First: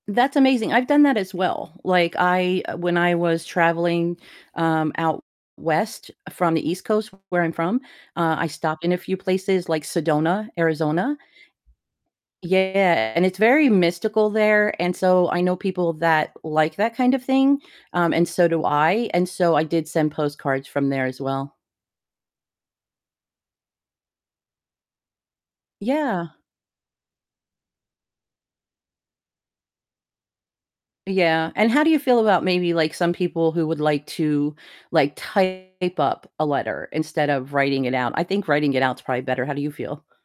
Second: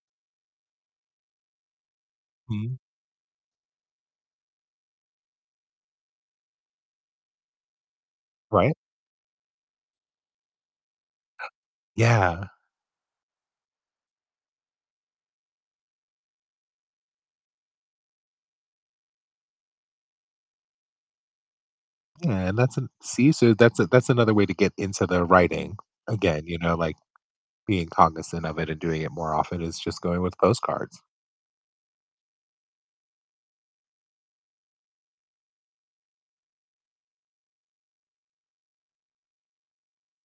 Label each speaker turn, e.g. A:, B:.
A: That's amazing, I've done that as well, like, I,
B: Hmm.
A: uh when I was traveling, um, out west from the East Coast where I'm from, uh, I
B: Right.
A: stopped in a few places like Sedona, Arizona.
B: Yeah.
A: Yeah, and it's very mystical there, and so I know people that like that kind of thing, um, and so do I, and so I did send postcards from there as well.
B: Yeah, and that's an See? So that's a that's another way to get into the writing
A: Yeah.
B: again, you know, like, being cognizant of it and doing it more often is just going with postcards.
A: Yeah, and how do you feel about maybe, like, some people who would like to, like, type up a letter instead of writing it out? I think writing it out's probably better. How do you feel?